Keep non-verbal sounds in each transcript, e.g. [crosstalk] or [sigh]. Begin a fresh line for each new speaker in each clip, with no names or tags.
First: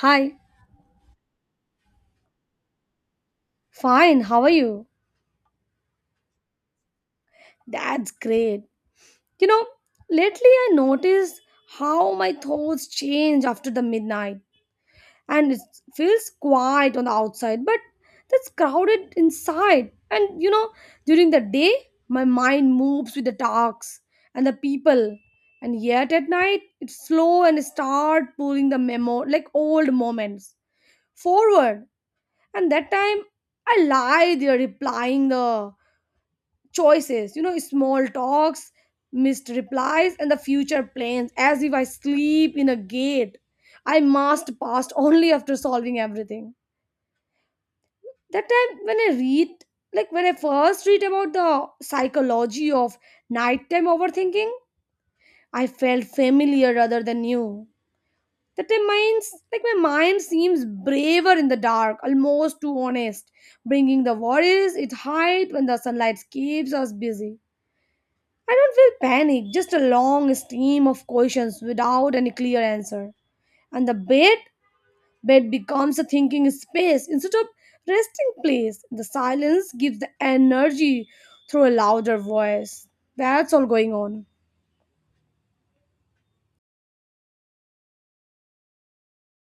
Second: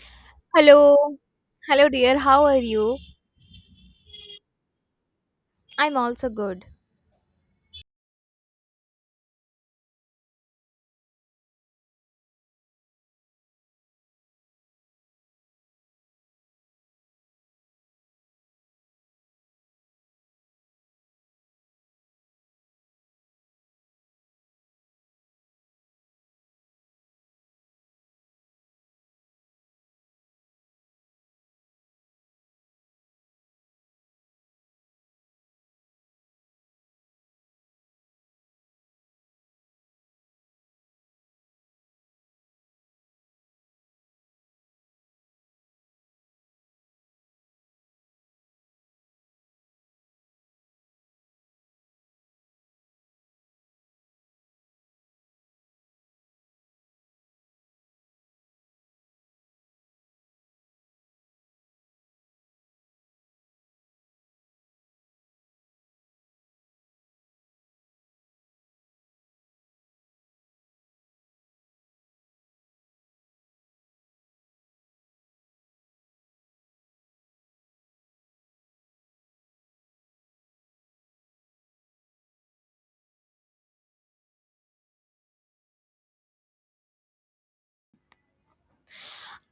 Hi,
Hello. Hello, dear. How are you?
fine, how are you?
I'm also good.
That's great. You know, lately I noticed how my thoughts change after the midnight, and it feels quiet on the outside, but that's crowded inside. And you know, during the day, my mind moves with the talks and the people, and yet at night, it's slow and start pulling the memo like old moments forward. And that time, I lie there replying the choices, you know, small talks, missed replies, and the future plans, as if I sleep in a gate. I must past [laughs] only after solving everything. That time when I read, like when I first read about the psychology of nighttime overthinking, I felt familiar rather than new. That time minds like my mind seems braver in the dark, almost too honest, bringing the worries it hides when the sunlight keeps us busy. I don't feel panic, just a long stream of questions without any clear answer. And the bed becomes a thinking space instead of resting place. The silence gives the energy through a louder voice. That's all going on.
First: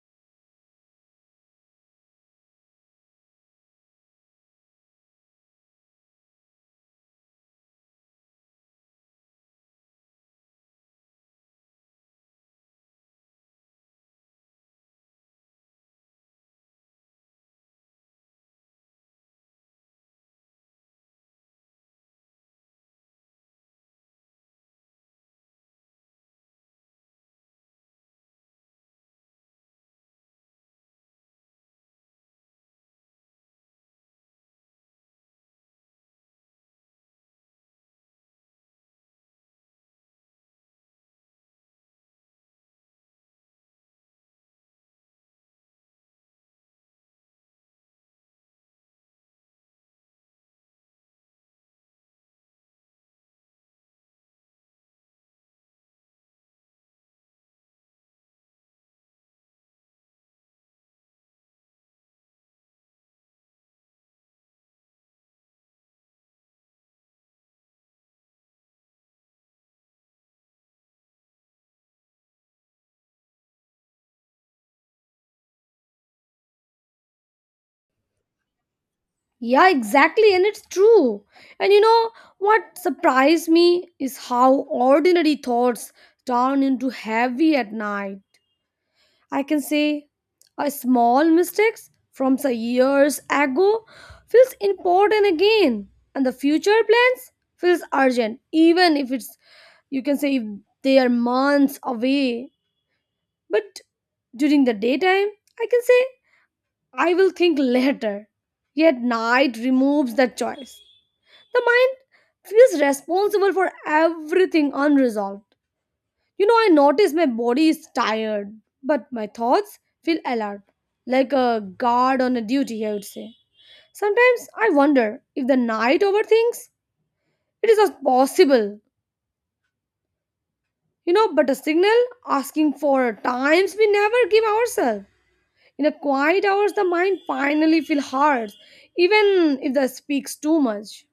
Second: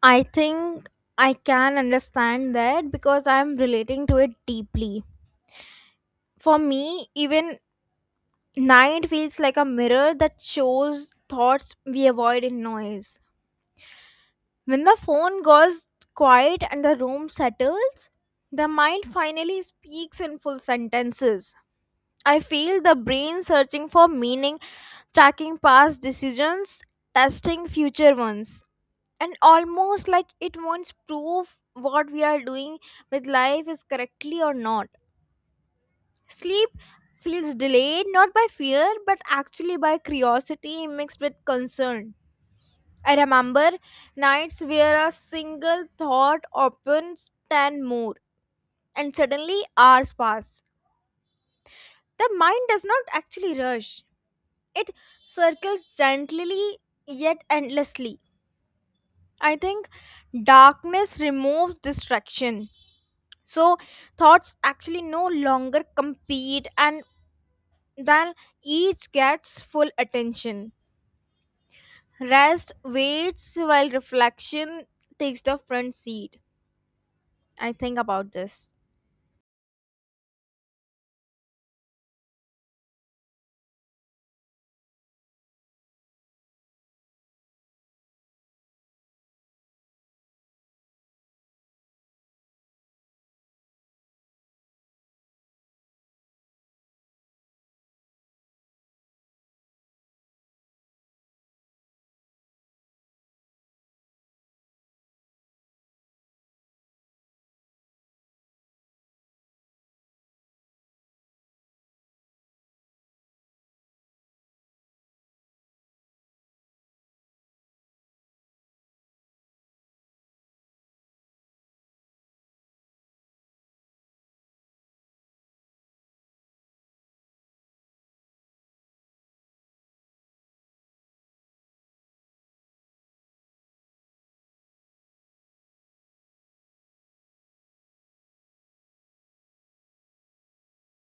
I think I can understand that because I'm relating to it deeply. For me, even night feels like a mirror that shows thoughts we avoid in noise. When the phone goes quiet and the room settles, the mind finally speaks in full sentences. I feel the brain searching for meaning, tracking past decisions, testing future ones. And almost like it wants proof what we are doing with life is correctly or not. Sleep feels delayed not by fear but actually by curiosity mixed with concern. I remember nights where a single thought opens 10 more and suddenly hours pass. The mind does not actually rush, it circles gently yet endlessly. I think darkness removes distraction, so thoughts actually no longer compete, and then each gets full attention. Rest waits while reflection takes the front seat. I think about this.
Yeah, exactly, and it's true. And you know what surprised me is how ordinary thoughts turn into heavy at night. I can say a small mistakes from some years ago feels important again, and the future plans feels urgent even if it's, you can say, if they are months away. But during the daytime I can say I will think later, yet night removes that choice. The mind feels responsible for everything unresolved. You know, I notice my body is tired, but my thoughts feel alert, like a guard on a duty, I would say. Sometimes I wonder if the night overthinks. It is not possible, you know, but a signal asking for times we never give ourselves. In the quiet hours, the mind finally feels hard, even if the speaks too much.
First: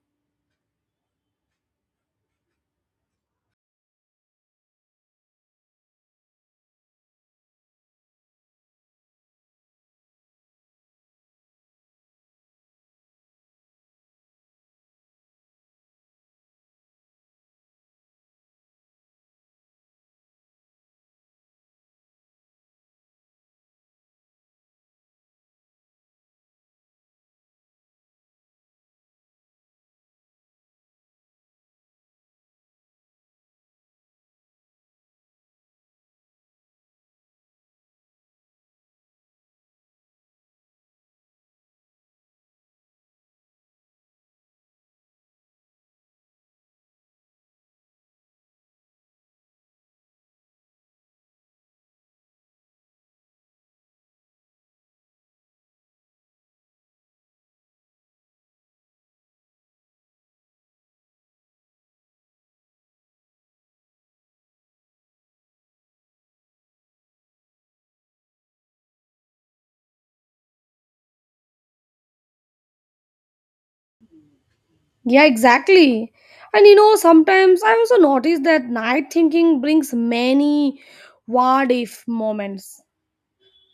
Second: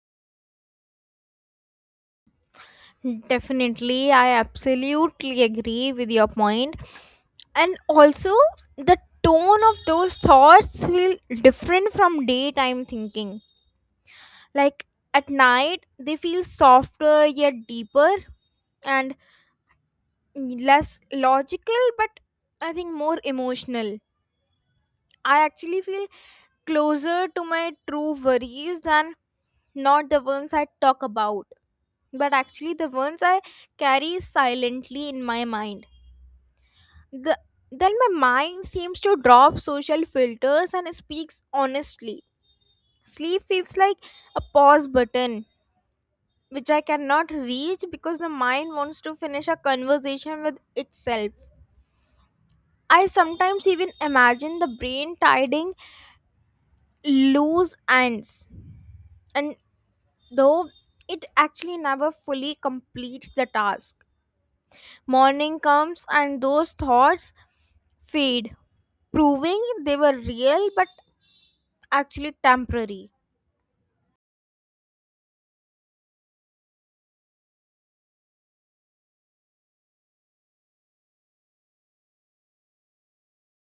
Definitely, I absolutely agree with your point. And also, the tone of those thoughts feel different from daytime thinking, like at night they feel softer yet deeper, and less logical but I think more emotional. I actually feel closer to my true worries than not the ones I talk about, but actually the ones I carry silently in my mind. the then my mind seems to drop social filters and speaks honestly. Sleep feels like a pause button which I cannot reach because the mind wants to finish a conversation with itself. I sometimes even imagine the brain tying loose ends, and though it actually never fully completes the task. Morning comes and those thoughts fade, proving they were real but actually temporary.
Yeah, exactly. And you know, sometimes I also notice that night thinking brings many what if moments,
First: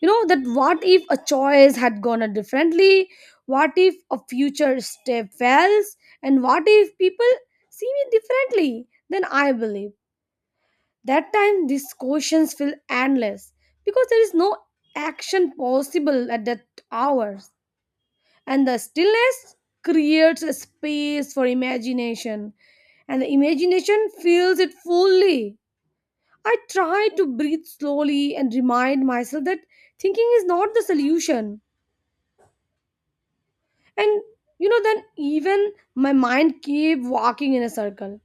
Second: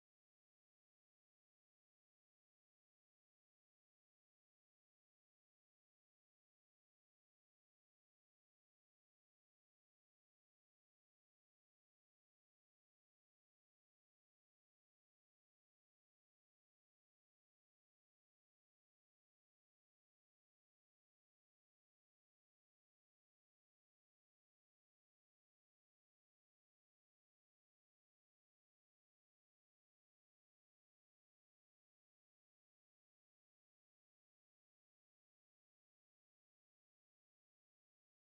you know, that what if a choice had gone out differently, what if a future step fails, and what if people see me differently than I believe. That time these questions feel endless because there is no action possible at that hours, and the stillness creates a space for imagination, and the imagination fills it fully. I try to breathe slowly and remind myself that thinking is not the solution. And you know, then even my mind keep walking in a circle.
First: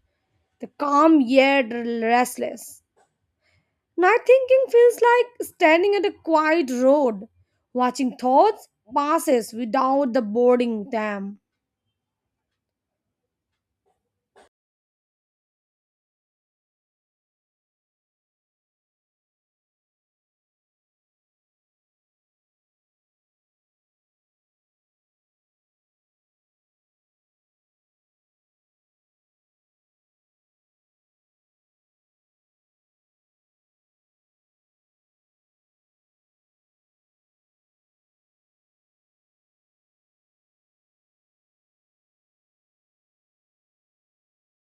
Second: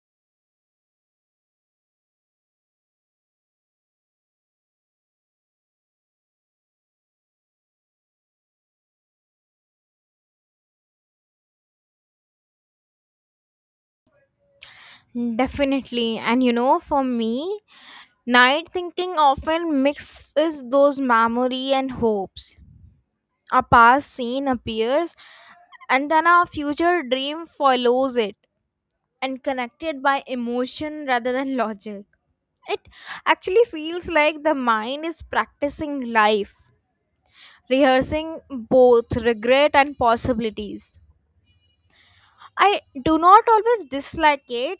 The calm yet restless night thinking feels like standing at a quiet road watching thoughts passes without the boarding them.
Definitely, and you know, for me, night thinking often mixes those memory and hopes. A past scene appears, and then a future dream follows it and connected by emotion rather than logic. It actually feels like the mind is practicing life, rehearsing both regret and possibilities. I do not always dislike it,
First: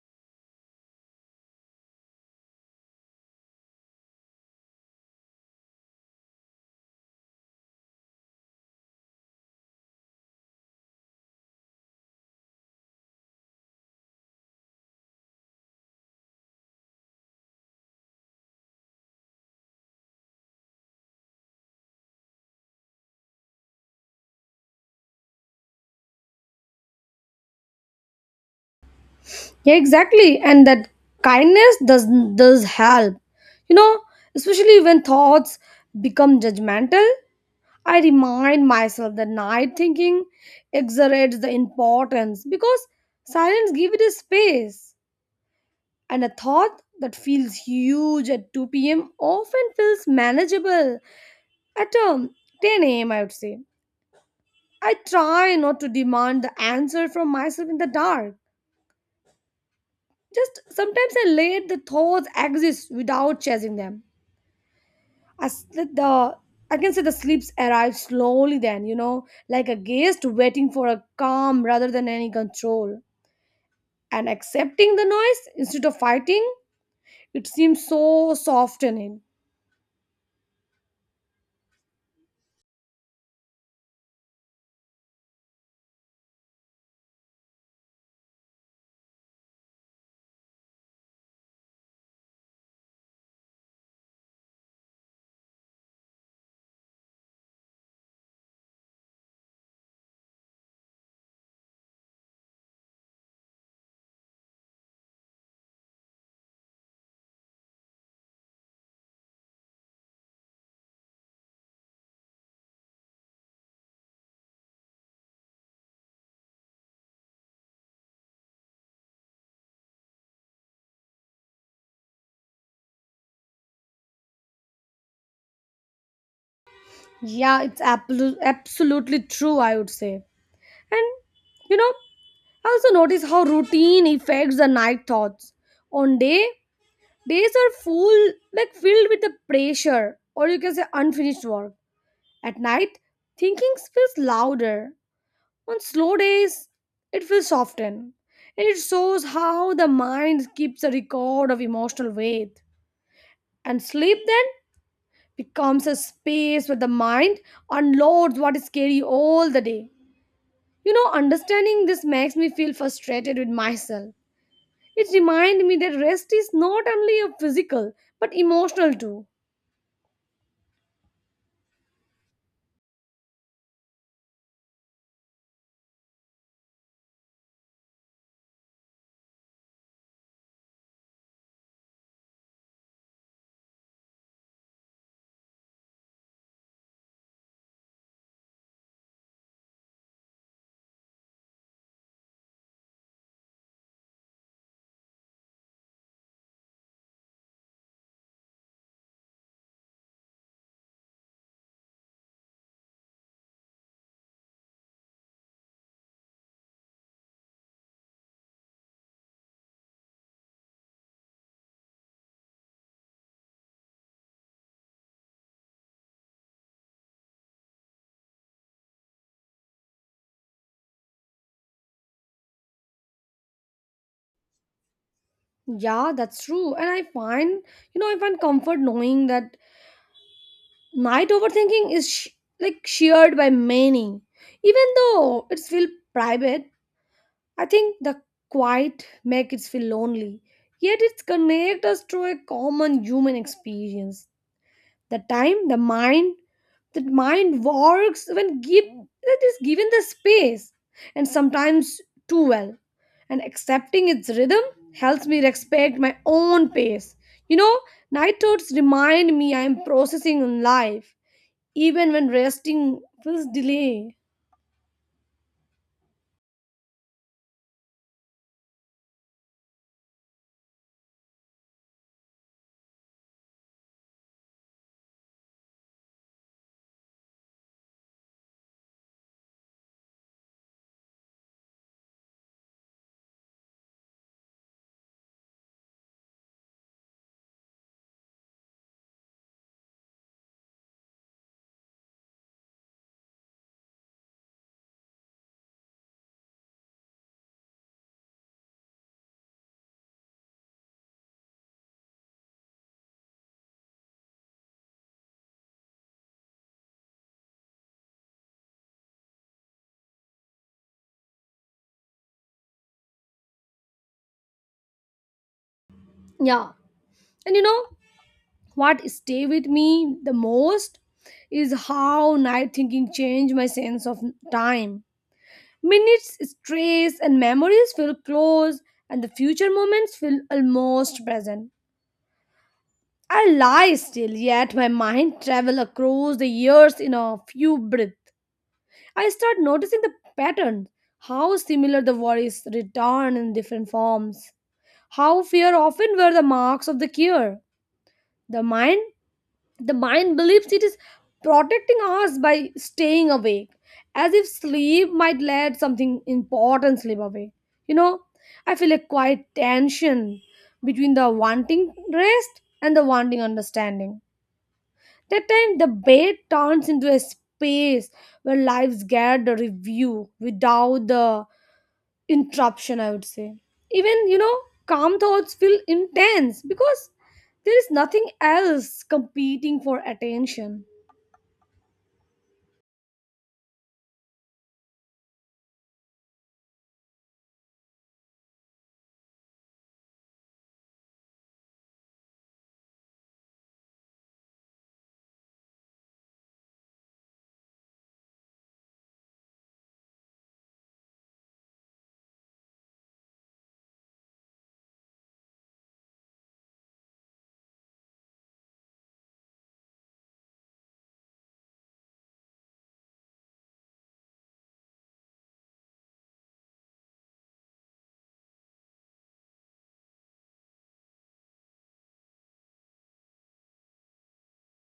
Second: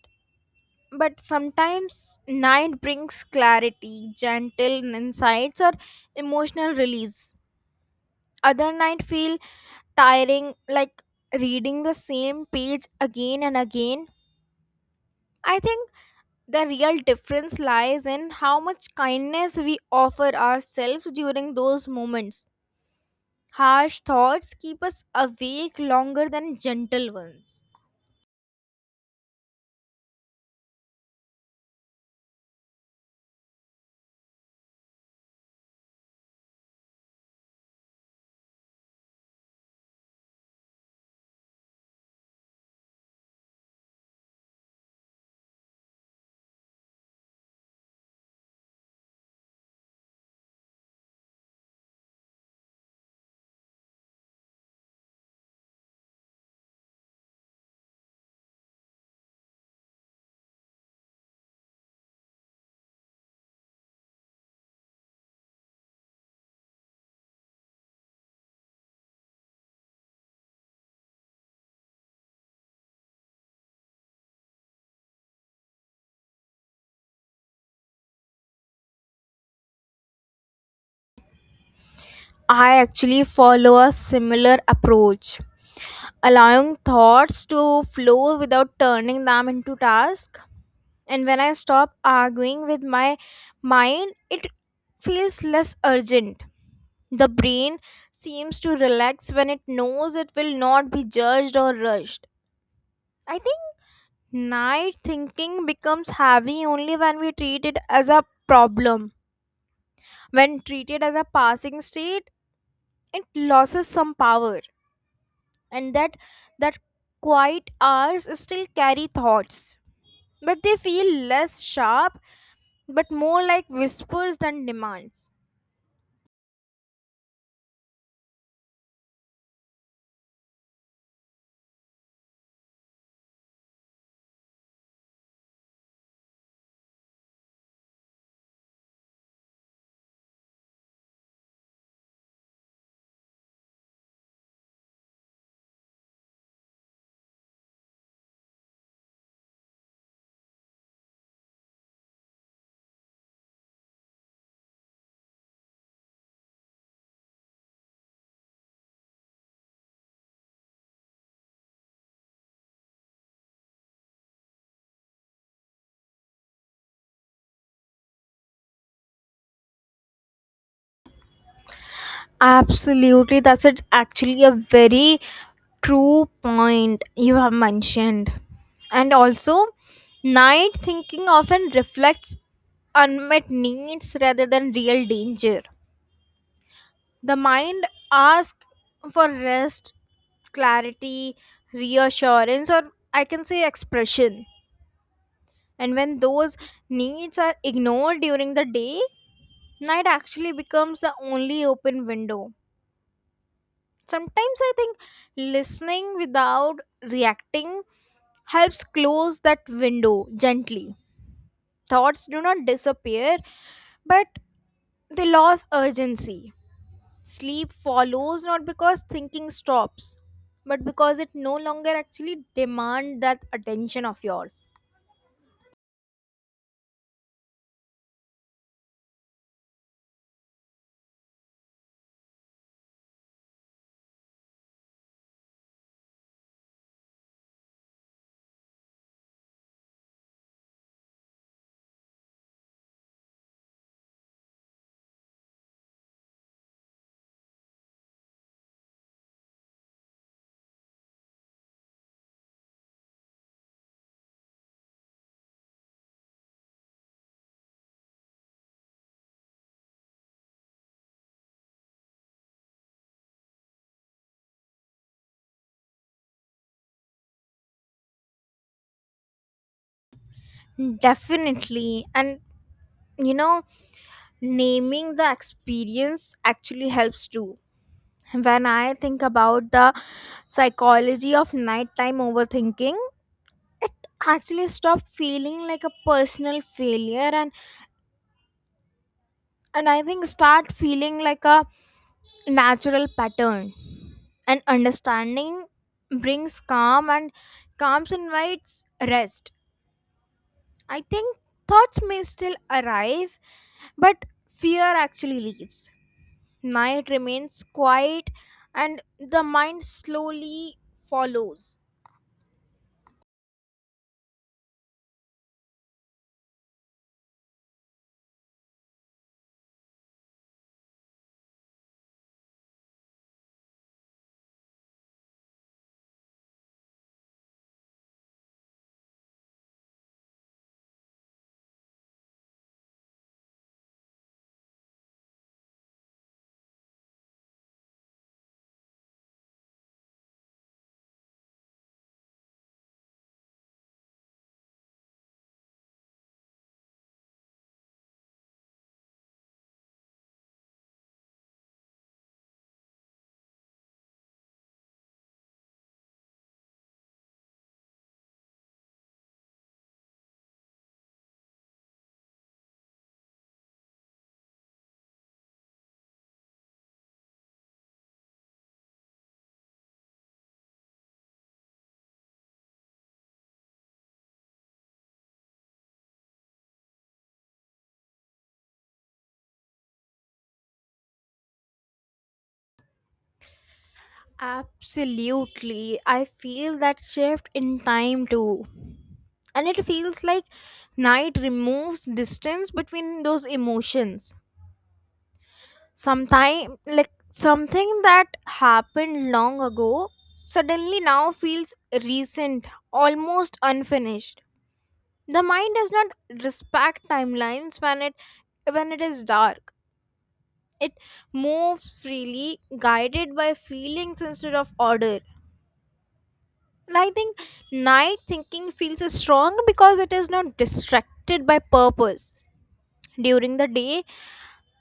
but sometimes night brings clarity, gentle insights, or emotional release. Other night feel tiring, like reading the same page again and again. I think the real difference lies in how much kindness we offer ourselves during those moments. Harsh thoughts keep us awake longer than gentle ones.
Yeah, exactly, and that kindness does help, you know, especially when thoughts become judgmental. I remind myself that night thinking exaggerates the importance because silence gives it a space. And a thought that feels huge at 2 p.m. often feels manageable at 10 a.m. I would say. I try not to demand the answer from myself in the dark. Just sometimes I let the thoughts exist without chasing them. As the I can say the sleeps arrive slowly then, you know, like a guest waiting for a calm rather than any control. And accepting the noise instead of fighting, it seems so softening.
I actually follow a similar approach, allowing thoughts to flow without turning them into tasks. And when I stop arguing with my mind, it feels less urgent. The brain seems to relax when it knows it will not be judged or rushed. I think night thinking becomes heavy only when we treat it as a problem. When treated as a passing state, it loses some power. And that quiet hours still carry thoughts. But they feel less sharp but more like whispers than demands.
Yeah, it's absolutely true, I would say. And you know, I also notice how routine affects the night thoughts. On day, days are full, like filled with the pressure, or you can say unfinished work. At night, thinking feels louder. On slow days, it feels softened. And it shows how the mind keeps a record of emotional weight. And sleep then becomes a space where the mind unloads what is scary all the day. You know, understanding this makes me feel frustrated with myself. It reminds me that rest is not only a physical but emotional too.
Absolutely, that's it. Actually, a very true point you have mentioned. And also, night thinking often reflects unmet needs rather than real danger. The mind asks for rest, clarity, reassurance, or I can say expression. And when those needs are ignored during the day, night actually becomes the only open window. Sometimes I think listening without reacting helps close that window gently. Thoughts do not disappear, but they lose urgency. Sleep follows not because thinking stops, but because it no longer actually demand that attention of yours.
Yeah, that's true. And I find, you know, I find comfort knowing that night overthinking is like shared by many. Even though it's feel private, I think the quiet make it feel lonely. Yet it connects us to a common human experience. The time the mind works when give it is given the space, and sometimes too well. And accepting its rhythm helps me respect my own pace. You know, night thoughts remind me I am processing in life even when resting feels delay.
Definitely. And you know, naming the experience actually helps too. When I think about the psychology of nighttime overthinking, it actually stopped feeling like a personal failure and I think start feeling like a natural pattern. And understanding brings calm, and calm invites rest. I think thoughts may still arrive, but fear actually leaves. Night remains quiet and the mind slowly follows.
Yeah, and you know what stay with me the most is how night thinking changed my sense of time. Minutes, strays, and memories feel close, and the future moments feel almost present. I lie still, yet my mind travel across the years in a few breaths. I start noticing the patterns, how similar the worries return in different forms, how fear often wear the marks of the cure. The mind The mind believes it is protecting us by staying awake, as if sleep might let something important slip away. You know, I feel a quiet tension between the wanting rest and the wanting understanding. That time, the bed turns into a space where lives get the review without the interruption, I would say. Even, you know, calm thoughts feel intense because there is nothing else competing for attention.
Absolutely. I feel that shift in time too. And it feels like night removes distance between those emotions. Sometime, like something that happened long ago, suddenly now feels recent, almost unfinished. The mind does not respect timelines when it is dark. It moves freely, guided by feelings instead of order. And I think night thinking feels strong because it is not distracted by purpose. During the day,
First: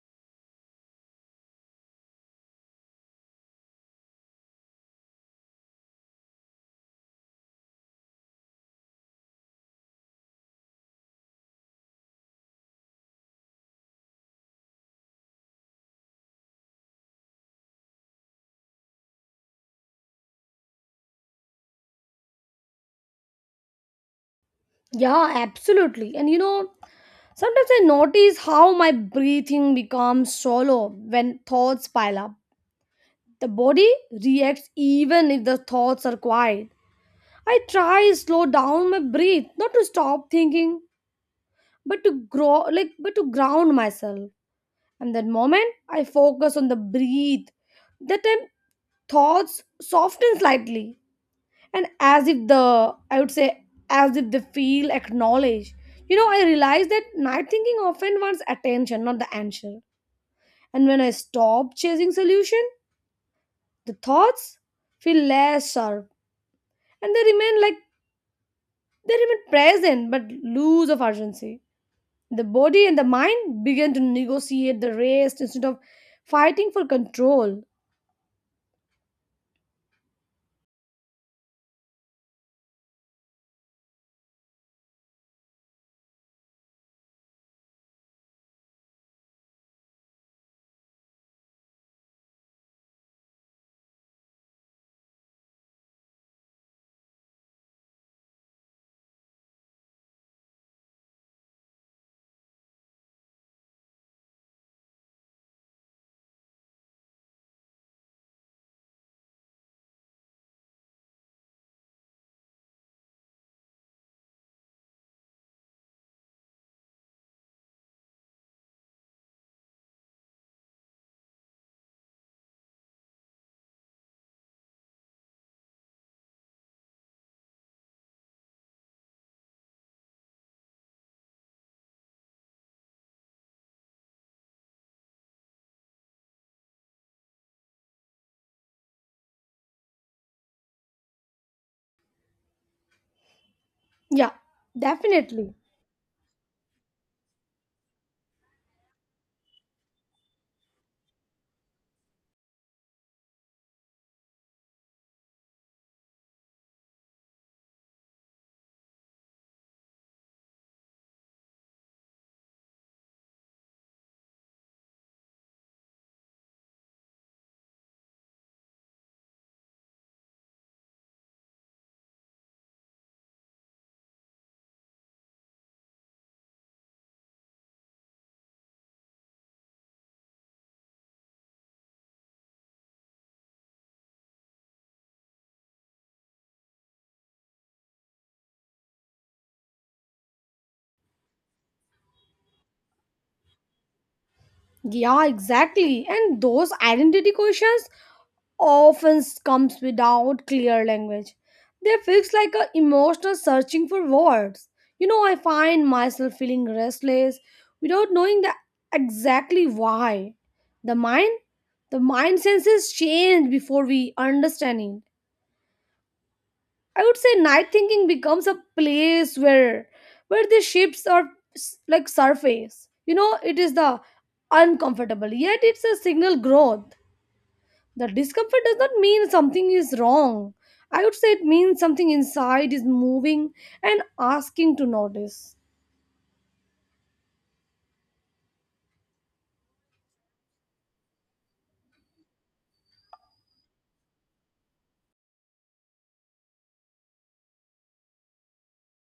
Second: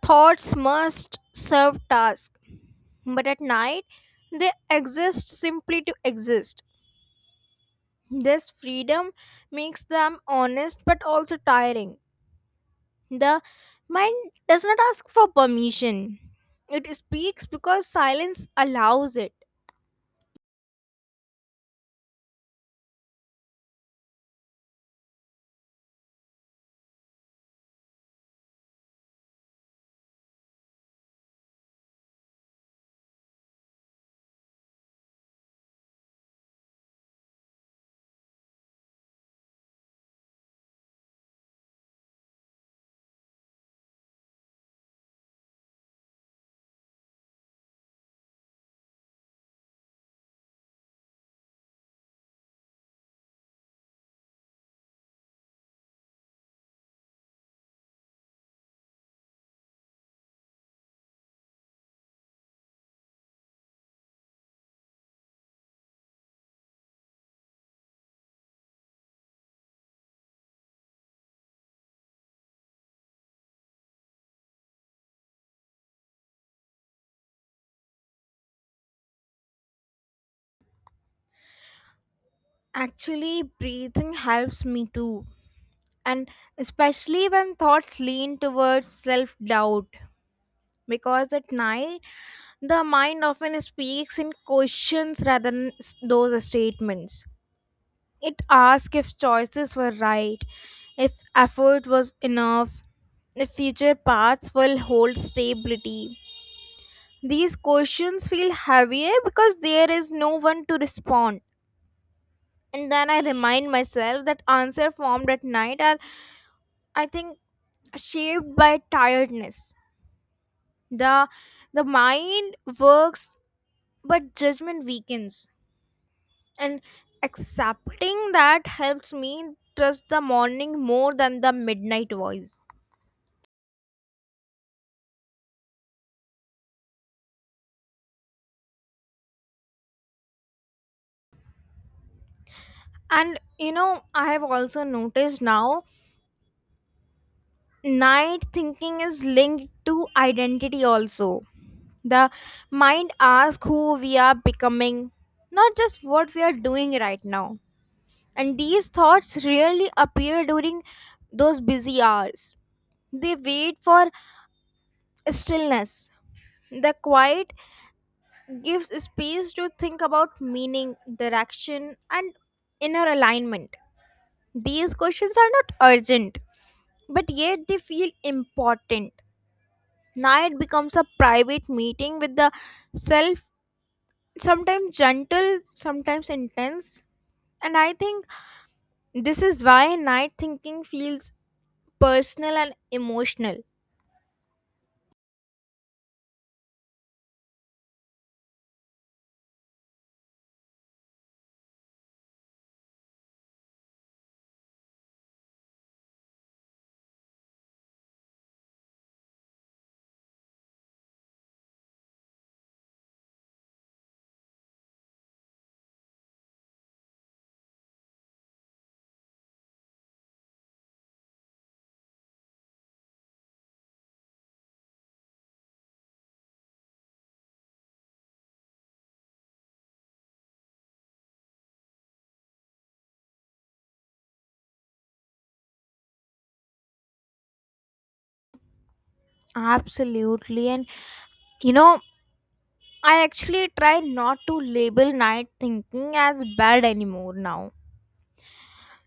thoughts must serve task, but at night they exist simply to exist. This freedom makes them honest but also tiring. The mind does not ask for permission. It speaks because silence allows it.
Yeah, absolutely. And you know, sometimes I notice how my breathing becomes shallow when thoughts pile up. The body reacts even if the thoughts are quiet. I try slow down my breath, not to stop thinking, but to grow like but to ground myself. And that moment I focus on the breathe. That time thoughts soften slightly, and as if the, I would say, as if they feel acknowledged. You know, I realized that night thinking often wants attention not the answer. And when I stop chasing solution, the thoughts feel less sharp, and they remain present but loose of urgency. The body and the mind begin to negotiate the rest instead of fighting for control.
Actually, breathing helps me too. And especially when thoughts lean towards self doubt. Because at night, the mind often speaks in questions rather than those statements. It asks if choices were right, if effort was enough, if future paths will hold stability. These questions feel heavier because there is no one to respond. And then I remind myself that answer formed at night are, I think, shaped by tiredness. The the mind works but judgment weakens. And accepting that helps me trust the morning more than the midnight voice. And you know, I
Yeah,
have also noticed
definitely.
now night thinking is linked to identity also. The mind asks who we are becoming, not just what we are doing right now. And these thoughts rarely appear during those busy hours. They wait for stillness. The quiet gives space to think about meaning, direction, and inner alignment. These questions are not urgent, but yet they feel important. Night becomes a private meeting with the self, sometimes gentle, sometimes intense. And I think this is why night thinking feels personal and emotional.
Yeah, exactly, and those identity questions often comes without clear language. They fix like a emotional searching for words. You know, I find myself feeling restless without knowing the exactly why. The mind, the mind senses change before we understand it. I would say night thinking becomes a place where the ships are like surface. You know, it is the uncomfortable, yet it's a signal growth. The discomfort does not mean something is wrong. I would say it means something inside is moving and asking to notice.
Absolutely. And you know, I actually try not to label night thinking as bad anymore now.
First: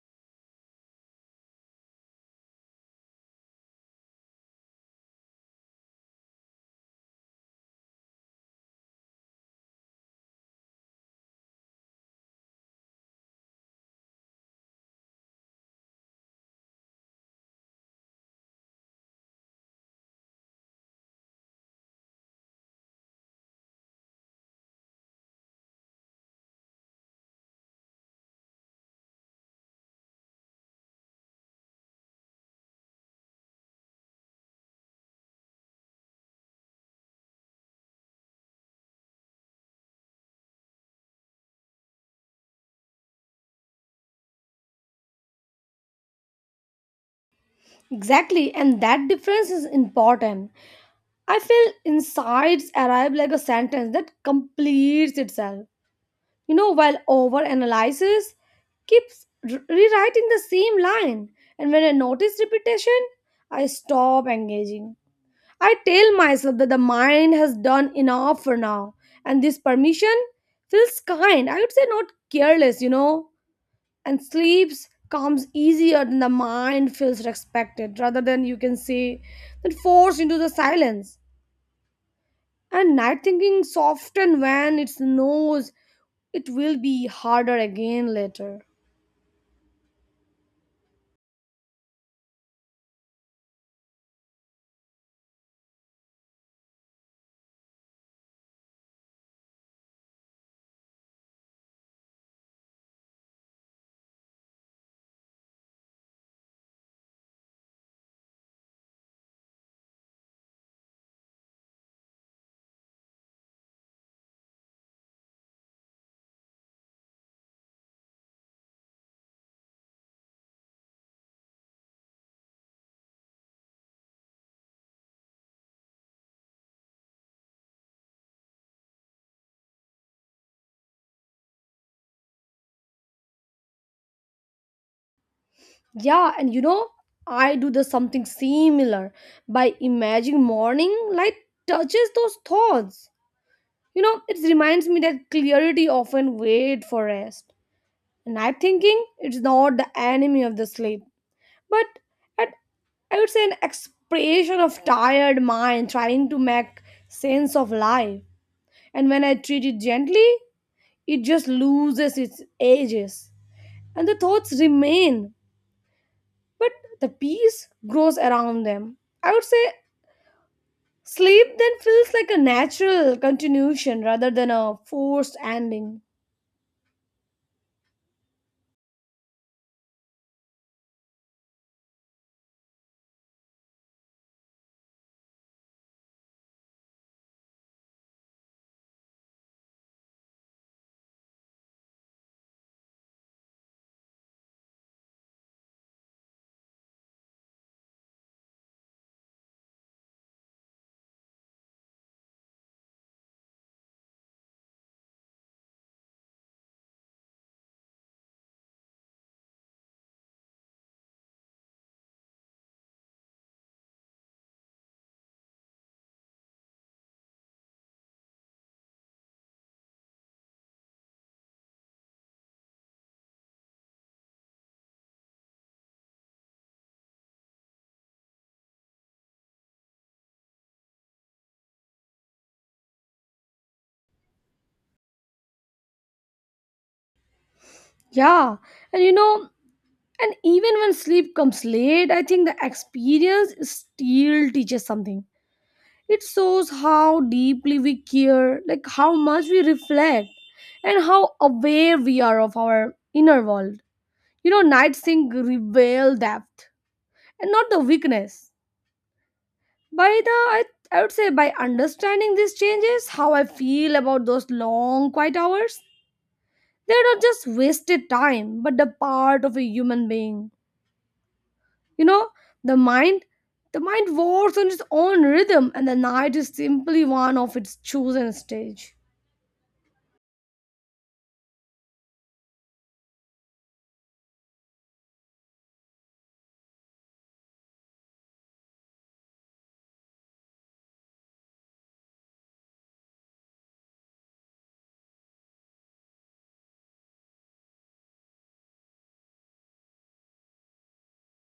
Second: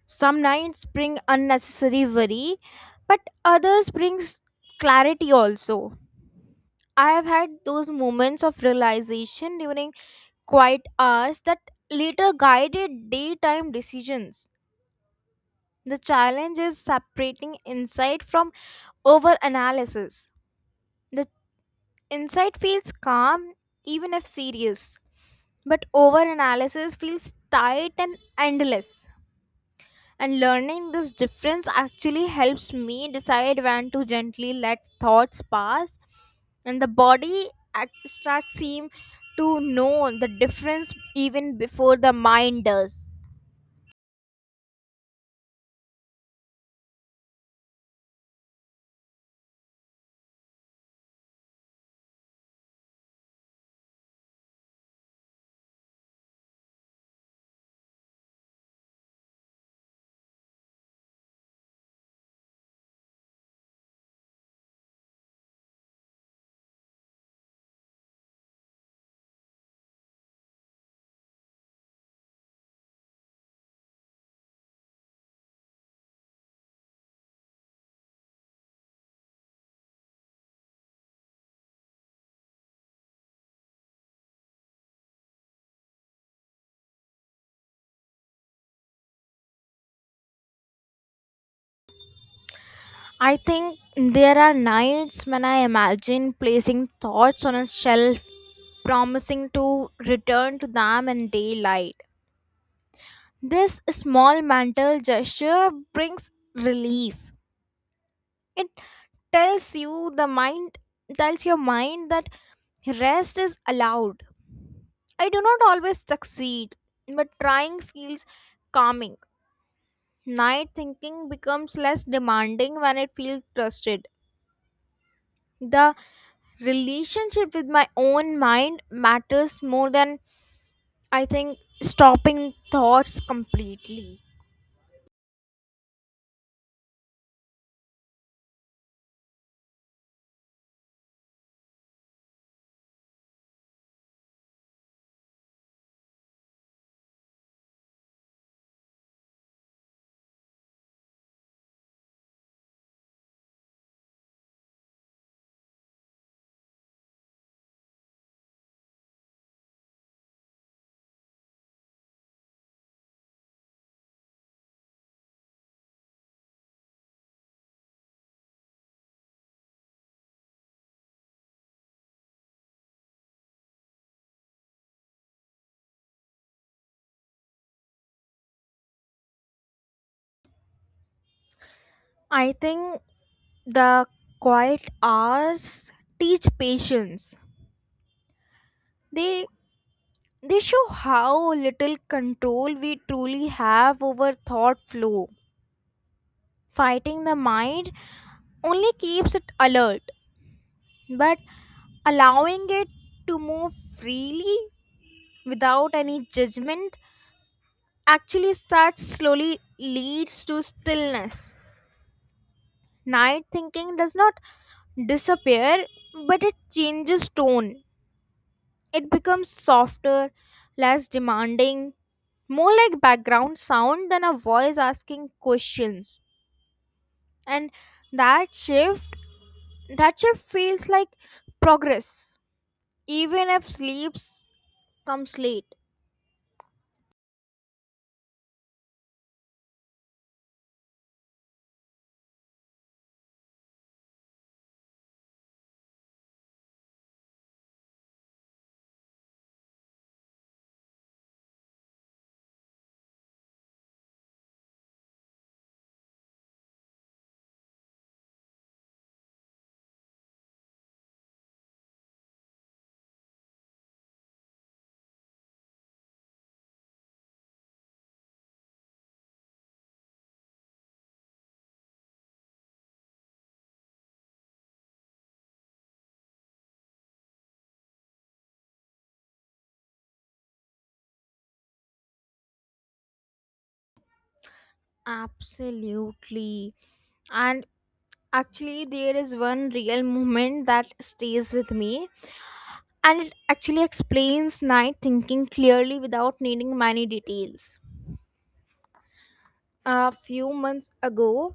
Some nights bring unnecessary worry, but others brings clarity also. I have had those moments of realization during quiet hours that later guided daytime decisions. The challenge is separating insight from over analysis. The insight feels calm even if serious, but over analysis feels tight and endless. And learning this difference actually helps me decide when to gently let thoughts pass, and the body starts seem to know the difference even before the mind does.
Exactly, and that difference is important. I feel insights arrive like a sentence that completes itself. You know, while over analysis keeps rewriting the same line, and when I notice repetition, I stop engaging. I tell myself that the mind has done enough for now, and this permission feels kind. I would say not careless, you know, and sleeps comes easier than the mind feels respected rather than you can say that forced into the silence. And night thinking soften when it knows it will be harder again later.
I think there are nights when I imagine placing thoughts on a shelf, promising to return to them in daylight. This small mental gesture brings relief. It tells you the mind tells your mind that rest is allowed. I do not always succeed, but trying feels calming. Night thinking becomes less demanding when it feels trusted. The relationship with my own mind matters more than I think stopping thoughts completely.
Yeah, and you know, I do the something similar by imagining morning light touches those thoughts. You know, it reminds me that clarity often wait for rest. Night thinking, it's not the enemy of the sleep, but at, I would say, an expression of tired mind trying to make sense of life. And when I treat it gently, it just loses its edges. And the thoughts remain, but the peace grows around them. I would say sleep then feels like a natural continuation rather than a forced ending.
I think the quiet hours teach patience. They they show how little control we truly have over thought flow. Fighting the mind only keeps it alert, but allowing it to move freely without any judgment actually starts slowly leads to stillness. Night thinking does not disappear, but it changes tone. It becomes softer, less demanding, more like background sound than a voice asking questions. And that shift, that shift feels like progress, even if sleeps comes late.
Yeah, and you know, and even when sleep comes late, I think the experience still teaches something. It shows how deeply we care, like how much we reflect, and how aware we are of our inner world. You know, night sync reveal depth and not the weakness. By the, I, I would say, by understanding these changes, how I feel about those long quiet hours, they're not just wasted time, but the part of a human being. You know, the mind the mind wars on its own rhythm, and the night is simply one of its chosen stage.
Absolutely. And actually, there is one real moment that stays with me, and it actually explains night thinking clearly without needing many details. A few months ago,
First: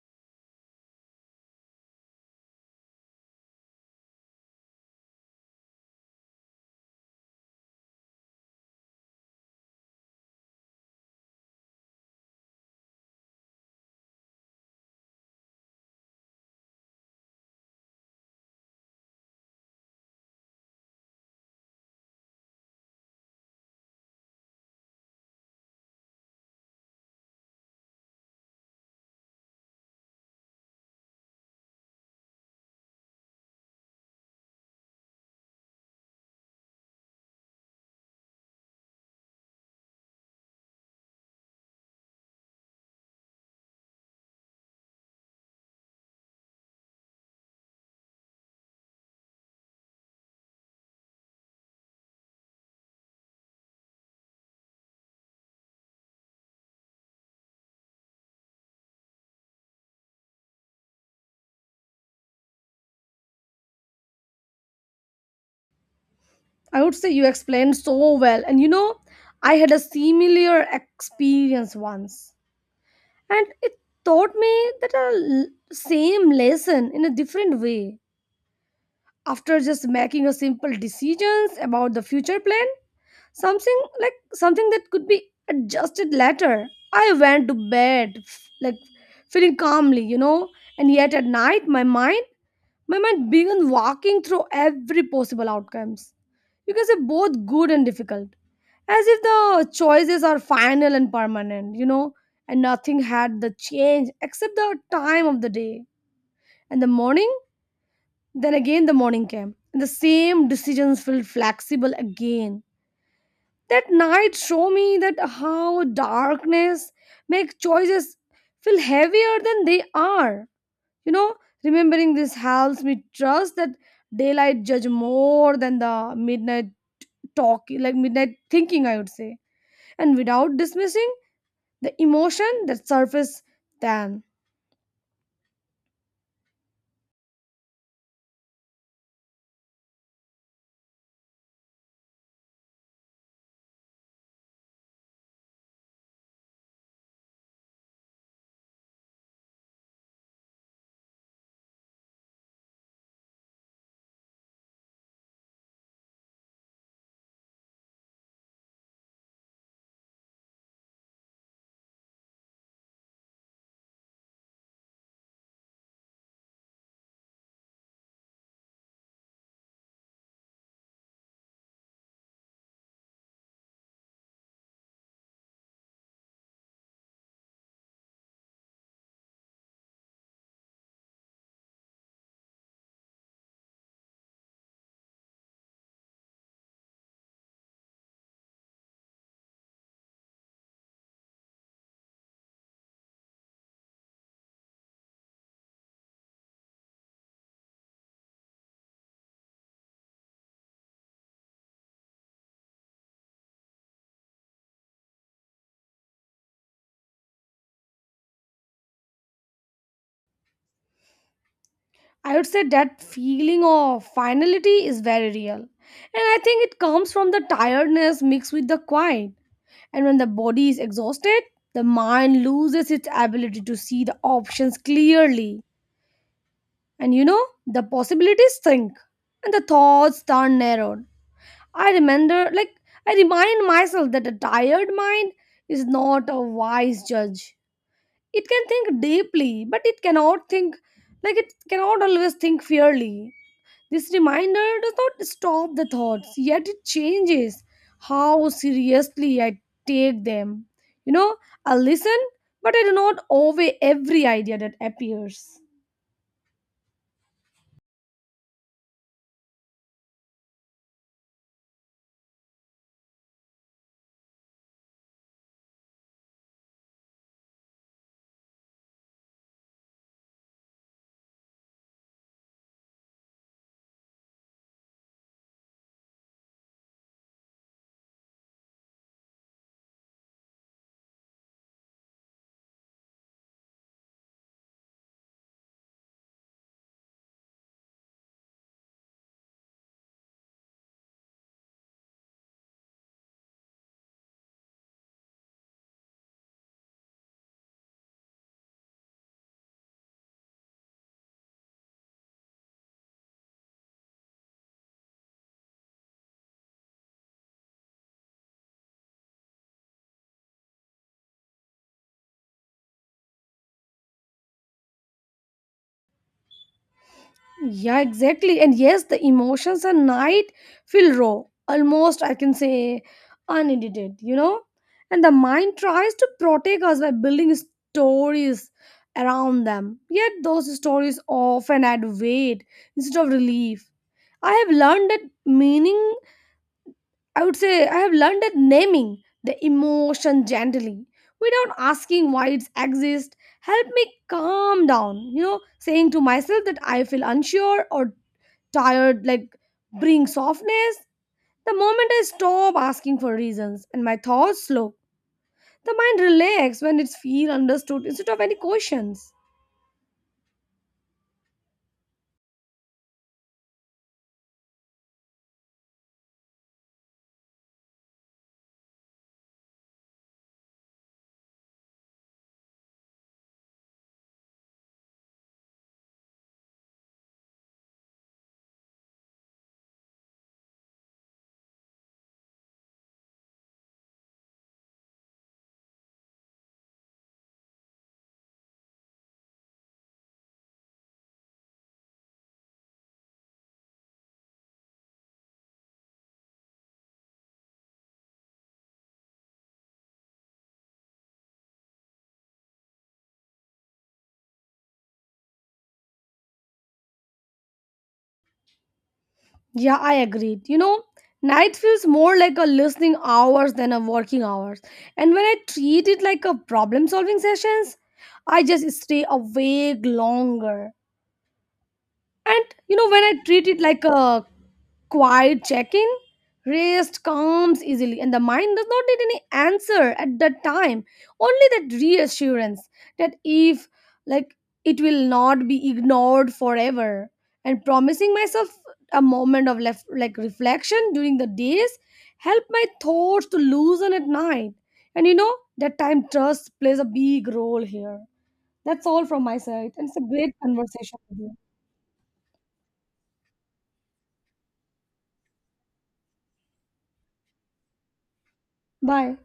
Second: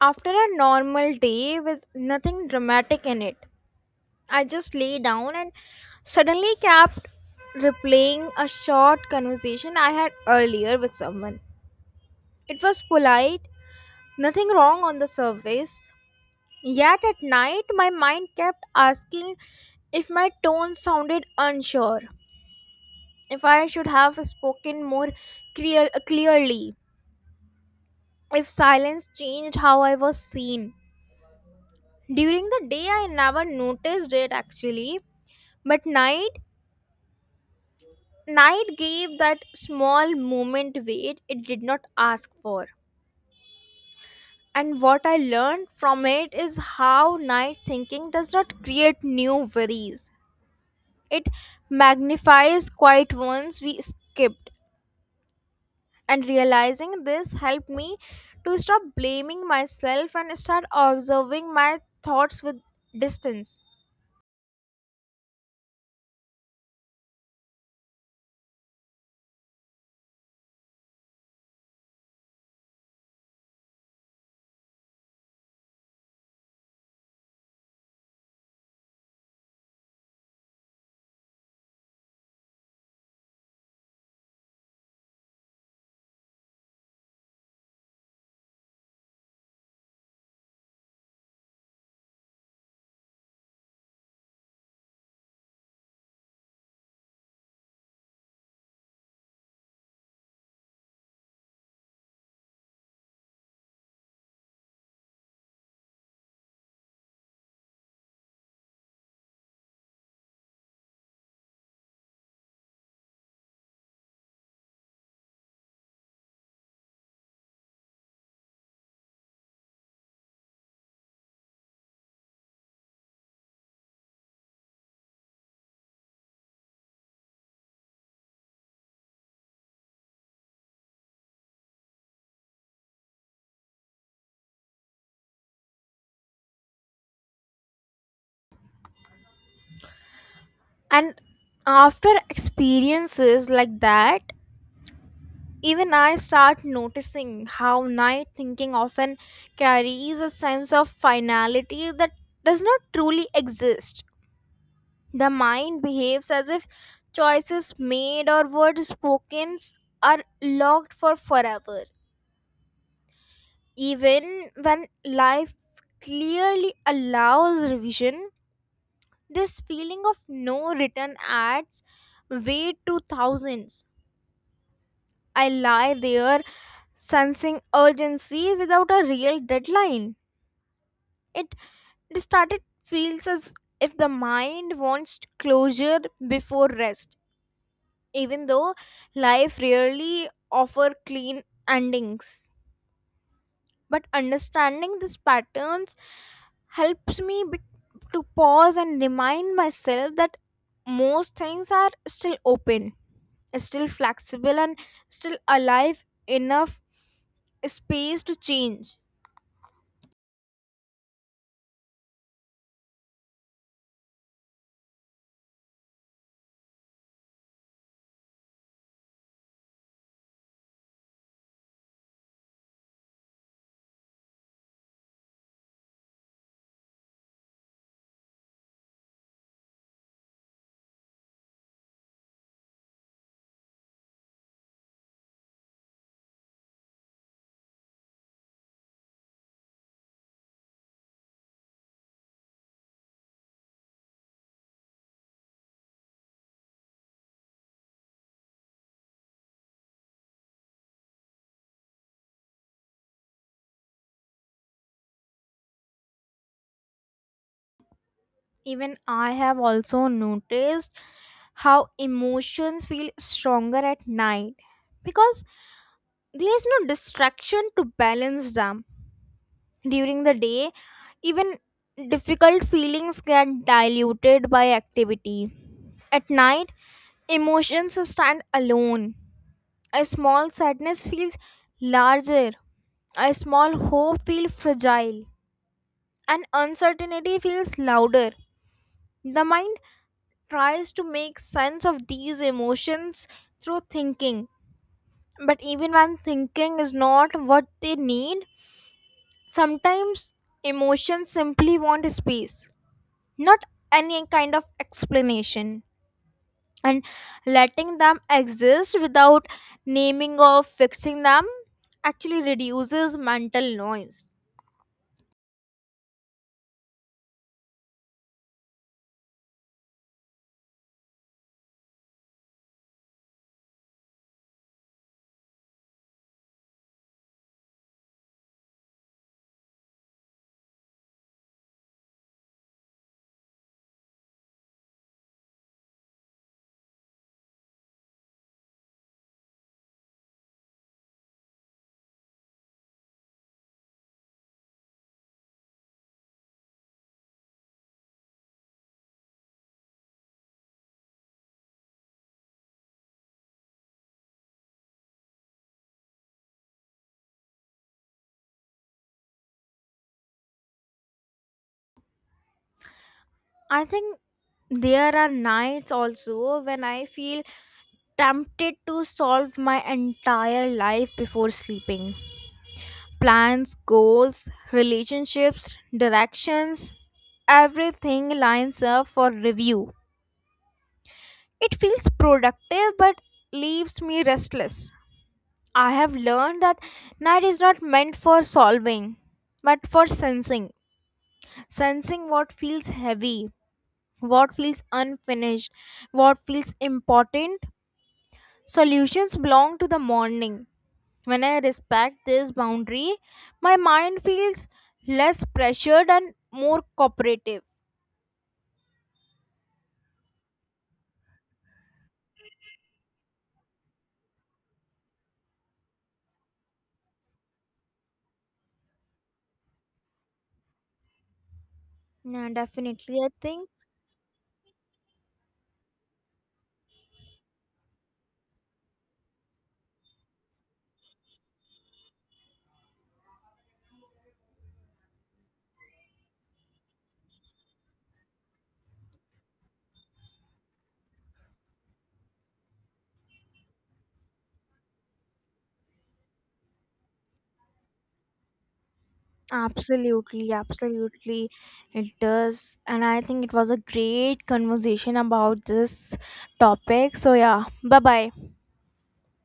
after a normal day with nothing dramatic in it, I just lay down and suddenly kept replaying a short conversation I had earlier with someone. It was polite, nothing wrong on the surface, yet at night my mind kept asking if my tone sounded unsure, if I should have spoken more clearly, if silence changed how I was seen. During the day, I never noticed it actually, but night gave that small moment weight it did not ask for. And what I learned from it is how night thinking does not create new worries. It magnifies quiet ones we skipped. And realizing this helped me to stop blaming myself and start observing my thoughts with distance.
I would say you explained so well. And you know, I had a similar experience once, and it taught me that same lesson in a different way. After just making a simple decisions about the future plan, something like something that could be adjusted later, I went to bed like feeling calmly, you know. And yet at night my mind began walking through every possible outcomes, you can say both good and difficult, as if the choices are final and permanent, you know, and nothing had the change except the time of the day. And the morning, then again the morning came, and the same decisions felt flexible again. That night show me that how darkness make choices feel heavier than they are. You know, remembering this helps me trust that daylight judge more than the midnight talk, like midnight thinking, I would say, and without dismissing the emotion that surface then.
And after experiences like that, even I start noticing how night thinking often carries a sense of finality that does not truly exist. The mind behaves as if choices made or words spoken are locked for forever. Even when life clearly allows revision, this feeling of no return adds weight to thousands. I lie there sensing urgency without a real deadline. It started feels as if the mind wants closure before rest, even though life rarely offer clean endings. But understanding these patterns helps me to pause and remind myself that most things are still open, still flexible, and still alive enough space to change.
I would say that feeling of finality is very real. And I think it comes from the tiredness mixed with the quiet. And when the body is exhausted, the mind loses its ability to see the options clearly. And you know, the possibilities shrink and the thoughts turn narrowed. I remember, like, I remind myself that a tired mind is not a wise judge. It can think deeply, but it cannot think, like, it cannot always think fairly. This reminder does not stop the thoughts, yet it changes how seriously I take them. You know, I listen, but I do not obey every idea that appears.
Even I have also noticed how emotions feel stronger at night because there is no distraction to balance them. During the day, even difficult feelings get diluted by activity. At night, emotions stand alone. A small sadness feels larger, a small hope feels fragile, and uncertainty feels louder. The mind tries to make sense of these emotions through thinking, but even when thinking is not what they need, sometimes emotions simply want space, not any kind of explanation. And letting them exist without naming or fixing them actually reduces mental noise.
Yeah, exactly. And yes, the emotions at night feel raw, almost, I can say, unedited, you know? And the mind tries to protect us by building stories around them. Yet those stories often add weight instead of relief. I have learned that meaning, I would say, I have learned that naming the emotion gently without asking why it exists help me calm down. You know, saying to myself that I feel unsure or tired, like, bring softness. The moment I stop asking for reasons and my thoughts slow, the mind relax when it feels understood instead of any questions.
I think there are nights also when I feel tempted to solve my entire life before sleeping. Plans, goals, relationships, directions, everything lines up for review. It feels productive but leaves me restless. I have learned that night is not meant for solving, but for sensing. Sensing what feels heavy, what feels unfinished, what feels important. Solutions belong to the morning. When I respect this boundary, my mind feels less pressured and more cooperative.
Yeah, I agreed. You know, night feels more like a listening hours than a working hours. And when I treat it like a problem solving sessions, I just stay awake longer.
Yeah,
And you know,
definitely.
when
I
I
think
treat it like a quiet check in, rest comes easily, and the mind does not need any answer at that time. Only that reassurance that if, like, it will not be ignored forever. And promising myself a moment of like reflection during the days help my thoughts to loosen at night. And you know, that time trust plays a big role here. That's all from my side, and it's a
absolutely,
great conversation with
absolutely.
you.
It does. And I think it was a great conversation about this topic. So, yeah, bye bye.
Bye.